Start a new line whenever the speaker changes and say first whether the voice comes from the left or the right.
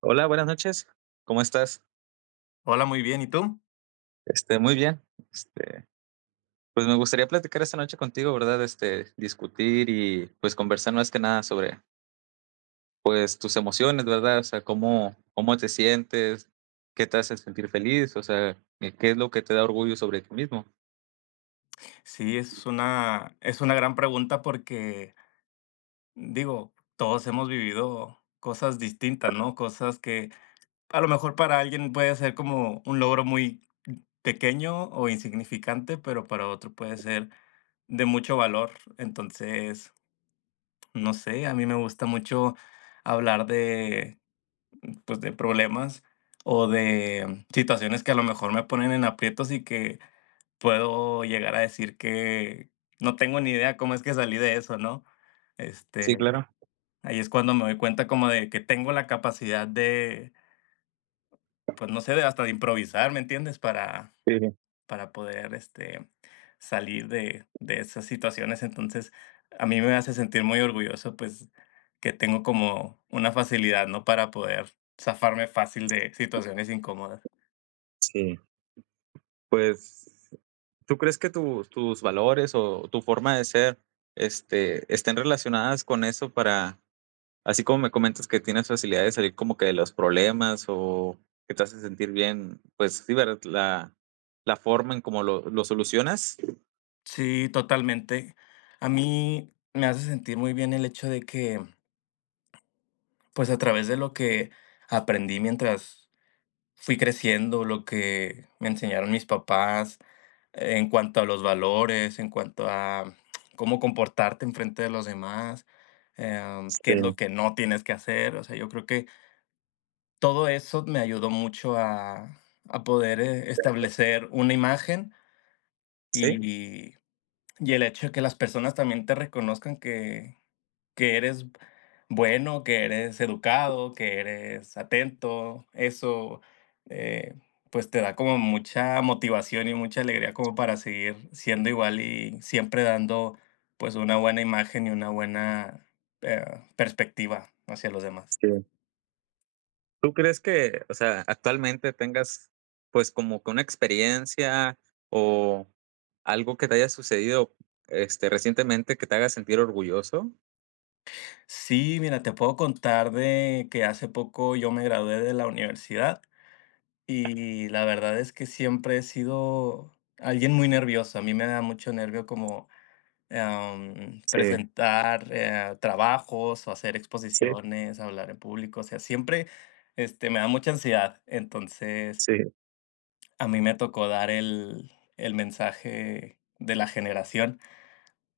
right: Hola, buenas noches. ¿Cómo estás?
left: Hola, muy bien, ¿y tú?
right: Muy bien. Este, pues me gustaría platicar esta noche contigo, ¿verdad? Discutir y pues conversar más que nada sobre pues tus emociones, ¿verdad? O sea, cómo te sientes, qué te hace sentir feliz, o sea, qué es lo que te da orgullo sobre ti mismo.
left: Sí, es una gran pregunta porque, digo, todos hemos vivido cosas distintas, ¿no? Cosas que a lo mejor para alguien puede ser como un logro muy pequeño o insignificante, pero para otro puede ser de mucho valor. Entonces, no sé, a mí me gusta mucho hablar de, pues, de problemas o de situaciones que a lo mejor me ponen en aprietos y que puedo llegar a decir que no tengo ni idea cómo es que salí de eso, ¿no?
right: Sí,
left: Este,
right: claro.
left: Ahí es cuando me doy cuenta como de que tengo la capacidad de, pues no sé, de hasta de improvisar, ¿me entiendes?
right: Sí,
left: Para poder, salir de esas situaciones. Entonces, a mí me hace sentir muy orgulloso, pues, que tengo como una facilidad, ¿no? Para poder zafarme fácil de situaciones incómodas.
right: sí. Pues, ¿tú crees que tus valores o tu forma de ser, estén relacionadas con eso? Para, así como me comentas que tienes facilidad de salir como que de los problemas o que te hace sentir bien, pues sí, ¿verdad? La forma en cómo lo solucionas.
left: Sí, totalmente. A mí me hace sentir muy bien el hecho de que pues a través de lo que aprendí mientras fui creciendo, lo que me enseñaron mis papás en cuanto a los valores, en cuanto a cómo comportarte enfrente de los demás, qué es lo
right: Sí,
left: que no tienes que hacer. O sea, yo creo que todo eso me ayudó mucho a poder establecer una imagen
right: sí.
left: y, y el hecho de que las personas también te reconozcan que eres bueno, que eres educado, que eres atento, eso, eh, pues te da como mucha motivación y mucha alegría como para seguir siendo igual y siempre dando pues una buena imagen y una buena eh, perspectiva hacia los demás.
right: Sí. ¿Tú crees que, o sea, actualmente tengas pues como que una experiencia o algo que te haya sucedido, recientemente, que te haga sentir orgulloso?
left: Sí, mira, te puedo contar de que hace poco yo me gradué de la universidad y la verdad es que siempre he sido alguien muy nervioso. A mí me da mucho nervio como
right: Sí,
left: presentar, trabajos o hacer
right: sí,
left: exposiciones, hablar en público, o sea, siempre, me da mucha ansiedad. Entonces,
right: sí,
left: a mí me tocó dar el mensaje de la generación,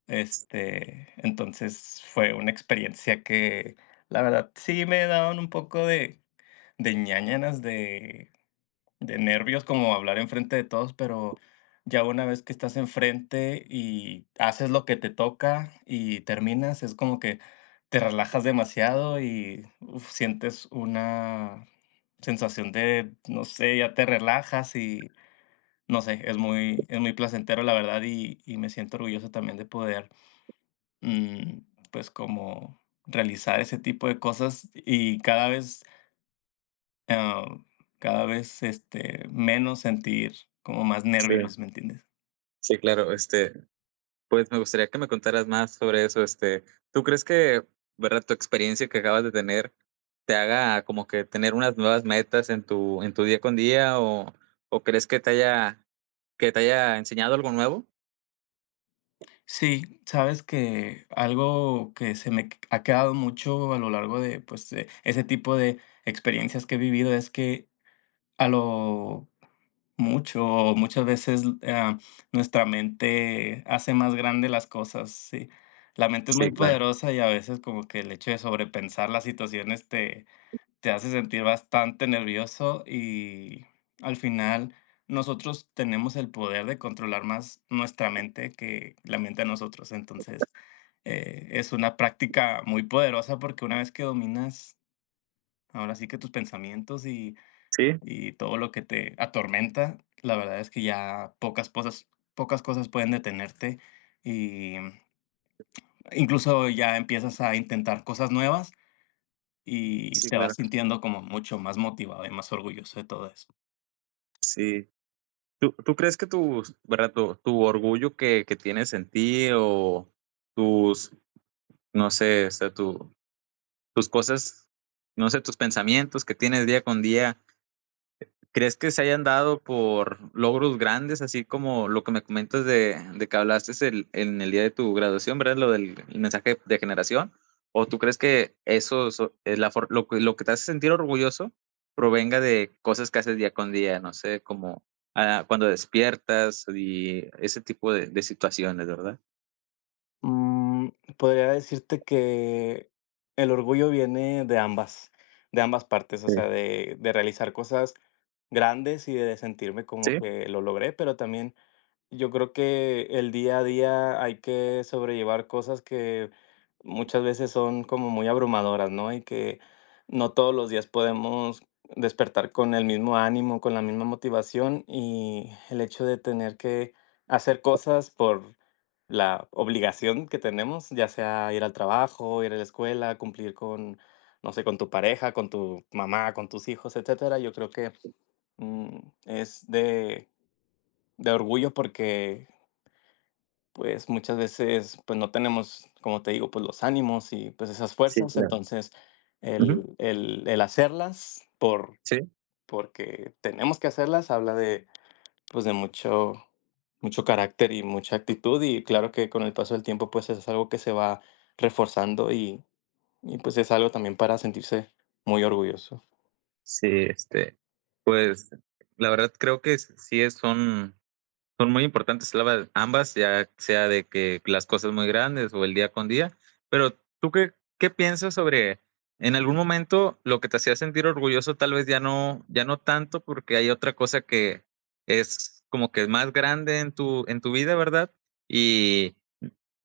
left: entonces, fue una experiencia que, la verdad, sí me daban un poco de ñáñaras de nervios como hablar enfrente de todos, pero ya una vez que estás enfrente y haces lo que te toca y terminas, es como que te relajas demasiado y uf, sientes una sensación de, no sé, ya te relajas y no sé, es muy placentero la verdad y me siento orgulloso también de poder, mm, pues como realizar ese tipo de cosas y cada vez Ah, cada vez, menos sentir como más
right: sí.
left: nervios, ¿me entiendes?
right: Sí, claro. Pues, me gustaría que me contaras más sobre eso. ¿Tú crees que, verdad, tu experiencia que acabas de tener te haga como que tener unas nuevas metas en tu día con día, o crees que te haya, que te haya enseñado algo nuevo?
left: Sí, sabes que algo que ha quedado mucho a lo largo de, pues, ese tipo de experiencias que he vivido es que a lo mucho o muchas veces, nuestra mente hace más grande las cosas, sí. La mente es muy
right: Sí, claro.
left: poderosa y a veces como que el hecho de sobrepensar las situaciones te hace sentir bastante nervioso y al final nosotros tenemos el poder de controlar más nuestra mente que la mente a nosotros. Entonces, es una práctica muy poderosa porque una vez que dominas ahora sí que tus pensamientos
right: Sí,
left: y todo lo que te atormenta, la verdad es que ya pocas cosas pueden detenerte y incluso ya empiezas a intentar cosas nuevas y
right: sí,
left: te vas
right: claro.
left: sintiendo como mucho más motivado y más orgulloso de todo eso.
right: Sí. ¿Tú crees que tu verdad, tu orgullo que tienes en ti, o tus, no sé, o sea, tu, tus cosas, no sé, tus pensamientos que tienes día con día? ¿Crees que se hayan dado por logros grandes, así como lo que me comentas de que hablaste es el, en el día de tu graduación, ¿verdad? Lo del el mensaje de generación. ¿O tú crees que eso, es la lo, lo que te hace sentir orgulloso, provenga de cosas que haces día con día, no sé, como, cuando despiertas y ese tipo de situaciones, ¿verdad?
left: Mm, podría decirte que el orgullo viene de ambas partes, o
right: Sí,
left: sea, de realizar cosas grandes y de sentirme como
right: Sí,
left: que lo logré, pero también yo creo que el día a día hay que sobrellevar cosas que muchas veces son como muy abrumadoras, ¿no? Y que no todos los días podemos despertar con el mismo ánimo, con la misma motivación y el hecho de tener que hacer cosas por la obligación que tenemos, ya sea ir al trabajo, ir a la escuela, cumplir con, no sé, con tu pareja, con tu mamá, con tus hijos, etcétera. Yo creo que mm, es de orgullo porque pues, muchas veces, pues, no tenemos, como te digo, pues, los ánimos y, pues, esas
right: sí,
left: fuerzas.
right: claro.
left: Entonces,
right: Ujú,
left: el hacerlas por
right: sí,
left: porque tenemos que hacerlas habla de, pues, de mucho mucho carácter y mucha actitud. Y claro que con el paso del tiempo, pues, es algo que se va reforzando y, pues, es algo también para sentirse muy orgulloso.
right: sí. Pues la verdad creo que sí son son muy importantes lava ambas, ya sea de que las cosas muy grandes o el día con día, pero, ¿tú qué qué piensas sobre, en algún momento lo que te hacía sentir orgulloso, tal vez ya no, ya no tanto, porque hay otra cosa que es como que es más grande en tu vida, ¿verdad? Y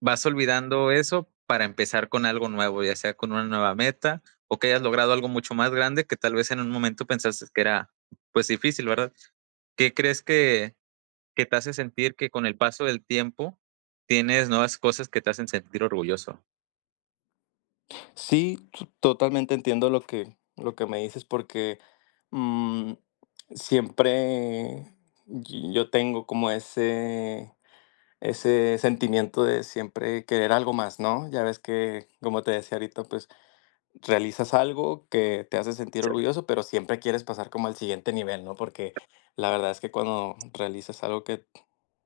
right: vas olvidando eso para empezar con algo nuevo, ya sea con una nueva meta, o que hayas logrado algo mucho más grande que tal vez en un momento pensaste que era, pues, difícil, ¿verdad? ¿Qué crees que te hace sentir que con el paso del tiempo tienes nuevas cosas que te hacen sentir orgulloso?
left: Sí, totalmente entiendo lo que me dices porque mm, siempre yo tengo como ese sentimiento de siempre querer algo más, ¿no? Ya ves que, como te decía ahorita, pues realizas algo que te hace sentir orgulloso, pero siempre quieres pasar como al siguiente nivel, ¿no? Porque la verdad es que cuando realizas algo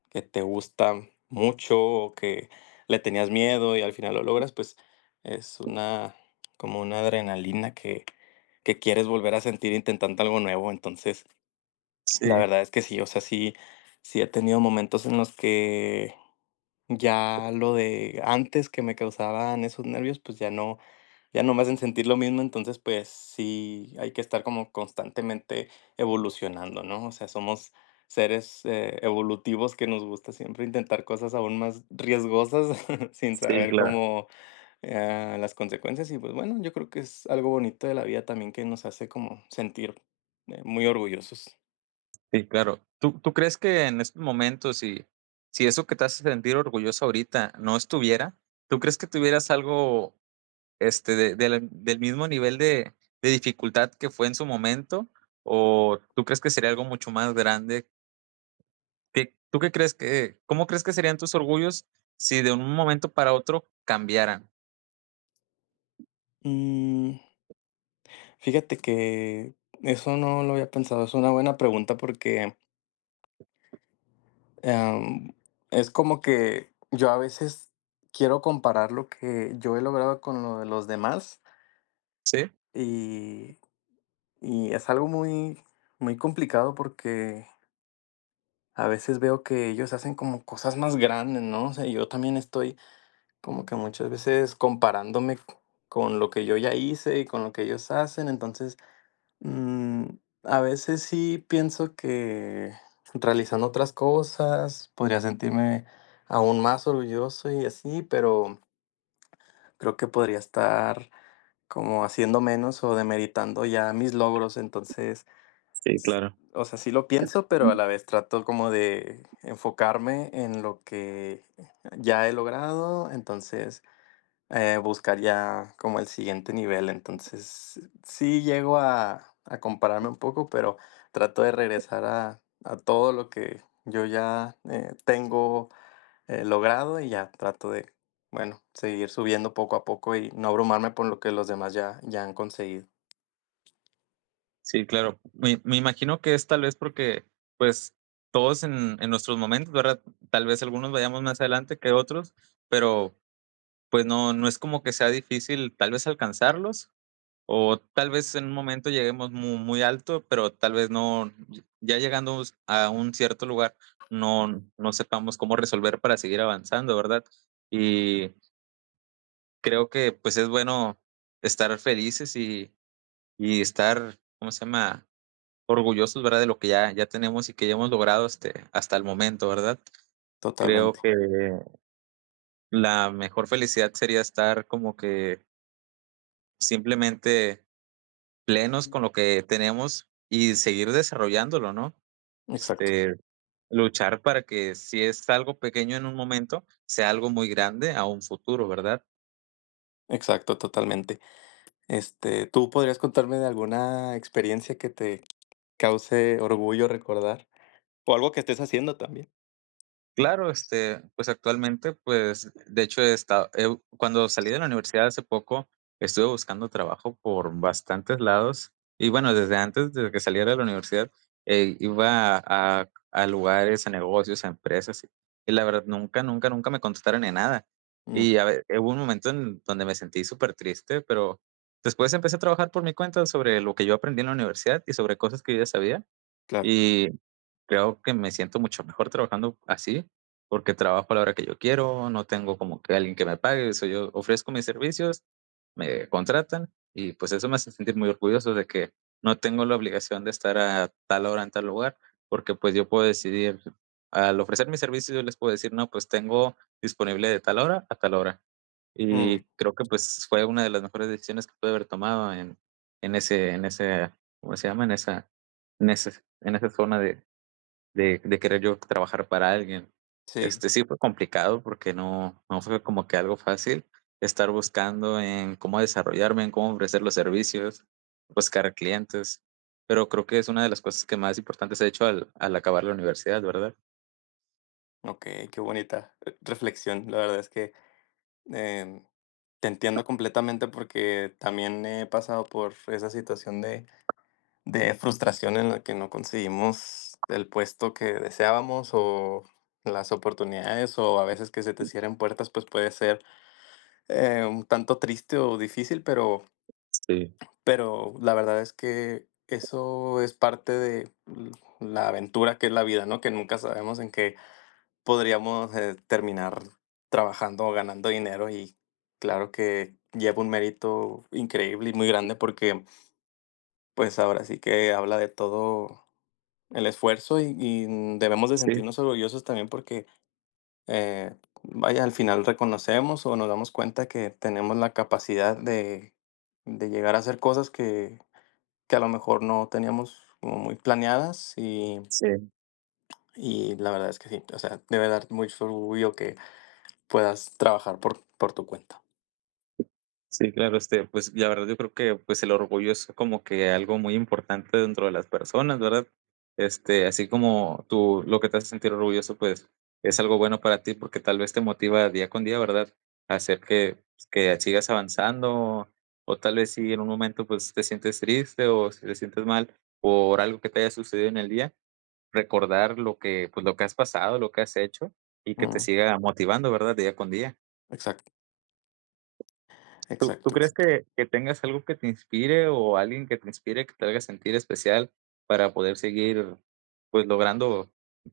left: que te gusta mucho o que le tenías miedo y al final lo logras, pues es una como una adrenalina que quieres volver a sentir intentando algo nuevo. Entonces, la
right: Sí,
left: verdad es que sí, o sea, sí, sí he tenido momentos en los que ya lo de antes que me causaban esos nervios, pues ya no, ya no me hacen sentir lo mismo, entonces, pues, sí hay que estar como constantemente evolucionando, ¿no? O sea, somos seres, evolutivos que nos gusta siempre intentar cosas aún más riesgosas sin sí,
right: sí,
left: saber claro.
right: claro.
left: Cómo, las consecuencias. Y, pues, bueno, yo creo que es algo bonito de la vida también que nos hace como sentir, muy orgullosos.
right: Sí, claro. ¿Tú crees que en estos momentos, si, si eso que te hace sentir orgulloso ahorita no estuviera, ¿tú crees que tuvieras algo, de del mismo nivel de dificultad que fue en su momento? ¿O tú crees que sería algo mucho más grande? ¿Qué, ¿tú qué crees que, cómo crees que serían tus orgullos si de un momento para otro cambiaran?
left: Mm, fíjate que eso no lo había pensado, es una buena pregunta porque Em, es como que yo a veces quiero comparar lo que yo he logrado con lo de los demás
right: ¿Sí?
left: y, y es algo muy, muy complicado porque a veces veo que ellos hacen como cosas más grandes, ¿no? O sea, yo también estoy como que muchas veces con lo que yo ya hice y con lo que ellos hacen, entonces Mm, a veces sí pienso que realizando otras cosas podría sentirme aún más orgulloso y así, pero creo que podría estar como haciendo menos o demeritando ya mis logros. Entonces,
right: Sí, claro.
left: o sea, sí lo pienso, pero a la vez trato como de enfocarme en lo que ya he logrado. Entonces, buscaría como el siguiente nivel, entonces sí llego a compararme un poco, pero trato de regresar a todo lo que yo ya tengo logrado y ya trato de, bueno, seguir subiendo poco a poco y no abrumarme por lo que los demás ya, ya han conseguido.
right: Sí, claro. Me imagino que es tal vez porque, pues, todos en nuestros momentos, ¿verdad? Tal vez algunos vayamos más adelante que otros, pero pues no, no es como que sea difícil tal vez alcanzarlos, o tal vez en un momento lleguemos muy, muy alto, pero tal vez no, ya llegando a un cierto lugar, no, no sepamos cómo resolver para seguir avanzando, ¿verdad? Y creo que pues es bueno estar felices y estar, ¿cómo se llama? Orgullosos, ¿verdad? De lo que ya, ya tenemos y que ya hemos logrado, hasta el momento, ¿verdad? Creo
left: Totalmente,
right: que la mejor felicidad sería estar como que simplemente plenos con lo que tenemos y seguir desarrollándolo, ¿no?
left: exacto,
right: Este, Luchar para que si es algo pequeño en un momento, sea algo muy grande a un futuro, ¿verdad?
left: exacto, totalmente. Este, ¿tú podrías contarme de alguna experiencia que te cause orgullo recordar? O algo que estés haciendo también.
right: Claro. Pues actualmente, pues, de hecho, he estado, cuando salí de la universidad hace poco, estuve buscando trabajo por bastantes lados. Y bueno, desde antes de que saliera de la universidad, iba a a lugares, a negocios, a empresas, y la verdad nunca, nunca, nunca me contestaron en nada.
left: Mm,
right: Y a ver, hubo un momento en donde me sentí súper triste, pero después empecé a trabajar por mi cuenta sobre lo que yo aprendí en la universidad y sobre cosas que yo ya sabía,
left: claro.
right: y creo que me siento mucho mejor trabajando así, porque trabajo a la hora que yo quiero, no tengo como que alguien que me pague, eso yo ofrezco mis servicios, me contratan y pues eso me hace sentir muy orgulloso de que no tengo la obligación de estar a tal hora en tal lugar, porque pues yo puedo decidir, al ofrecer mis servicios yo les puedo decir, no, pues tengo disponible de tal hora a tal hora. Y creo que pues fue una de las mejores decisiones que pude haber tomado en, en ese, en ese, ¿cómo se llama? En esa, en esa zona de, de querer yo trabajar para alguien.
left: Sí,
right: Sí fue complicado porque no fue como que algo fácil estar buscando en cómo desarrollarme, en cómo ofrecer los servicios, buscar clientes, pero creo que es una de las cosas que más importantes he hecho al acabar la universidad, ¿verdad?
left: okey, qué bonita, reflexión. La verdad es que, em, te entiendo completamente porque también he pasado por esa situación de frustración en la que no conseguimos el puesto que deseábamos o las oportunidades, o a veces que se te cierren puertas, pues puede ser, un tanto triste o difícil,
right: Sí,
left: pero la verdad es que eso es parte de l la aventura que es la vida, ¿no? Que nunca sabemos en qué podríamos terminar trabajando o ganando dinero y claro que lleva un mérito increíble y muy grande porque pues ahora sí que habla de todo el esfuerzo y debemos de
right: sí,
left: sentirnos orgullosos también porque eh, vaya, al final reconocemos o nos damos cuenta que tenemos la capacidad de llegar a hacer cosas que a lo mejor no teníamos como muy planeadas
right: sí.
left: y la verdad es que sí, o sea, debe dar mucho orgullo que puedas trabajar por tu cuenta.
right: Sí, claro. Pues, la verdad yo creo que, pues, el orgullo es como que algo muy importante dentro de las personas, ¿verdad? Así como tú, lo que te hace sentir orgulloso, pues, es algo bueno para ti, porque tal vez te motiva día con día, ¿verdad? A hacer que pues, que sigas avanzando, o tal vez si en un momento, pues, te sientes triste, o si te sientes mal por algo que te haya sucedido en el día, recordar lo que, pues, lo que has pasado, lo que has hecho, y que te
left: Mm,
right: siga motivando, ¿verdad? Día con día.
left: exacto,
right: ¿Tú
left: exacto,
right: crees
left: exacto.
right: que tengas algo que te inspire o alguien que te inspire, que te haga sentir especial para poder seguir, pues, logrando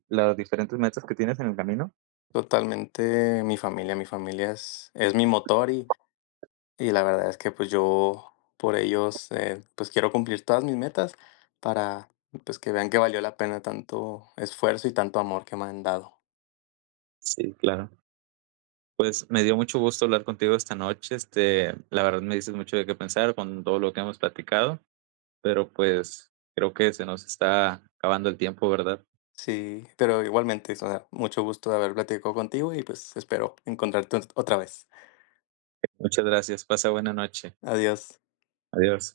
right: las diferentes metas que tienes en el camino?
left: Totalmente mi familia es mi motor y la verdad es que, pues, yo por ellos, pues, quiero cumplir todas mis metas para, pues, que vean que valió la pena tanto esfuerzo y tanto amor que me han dado.
right: Sí, claro. Pues, me dio mucho gusto hablar contigo esta noche. La verdad me dices mucho de qué pensar con todo lo que hemos platicado, pero, pues, creo que se nos está acabando el tiempo, ¿verdad?
left: Sí, pero igualmente, o sea, mucho gusto de haber platicado contigo y, pues, espero encontrarte otra vez.
right: Muchas gracias, pasa buena noche.
left: Adiós.
right: Adiós.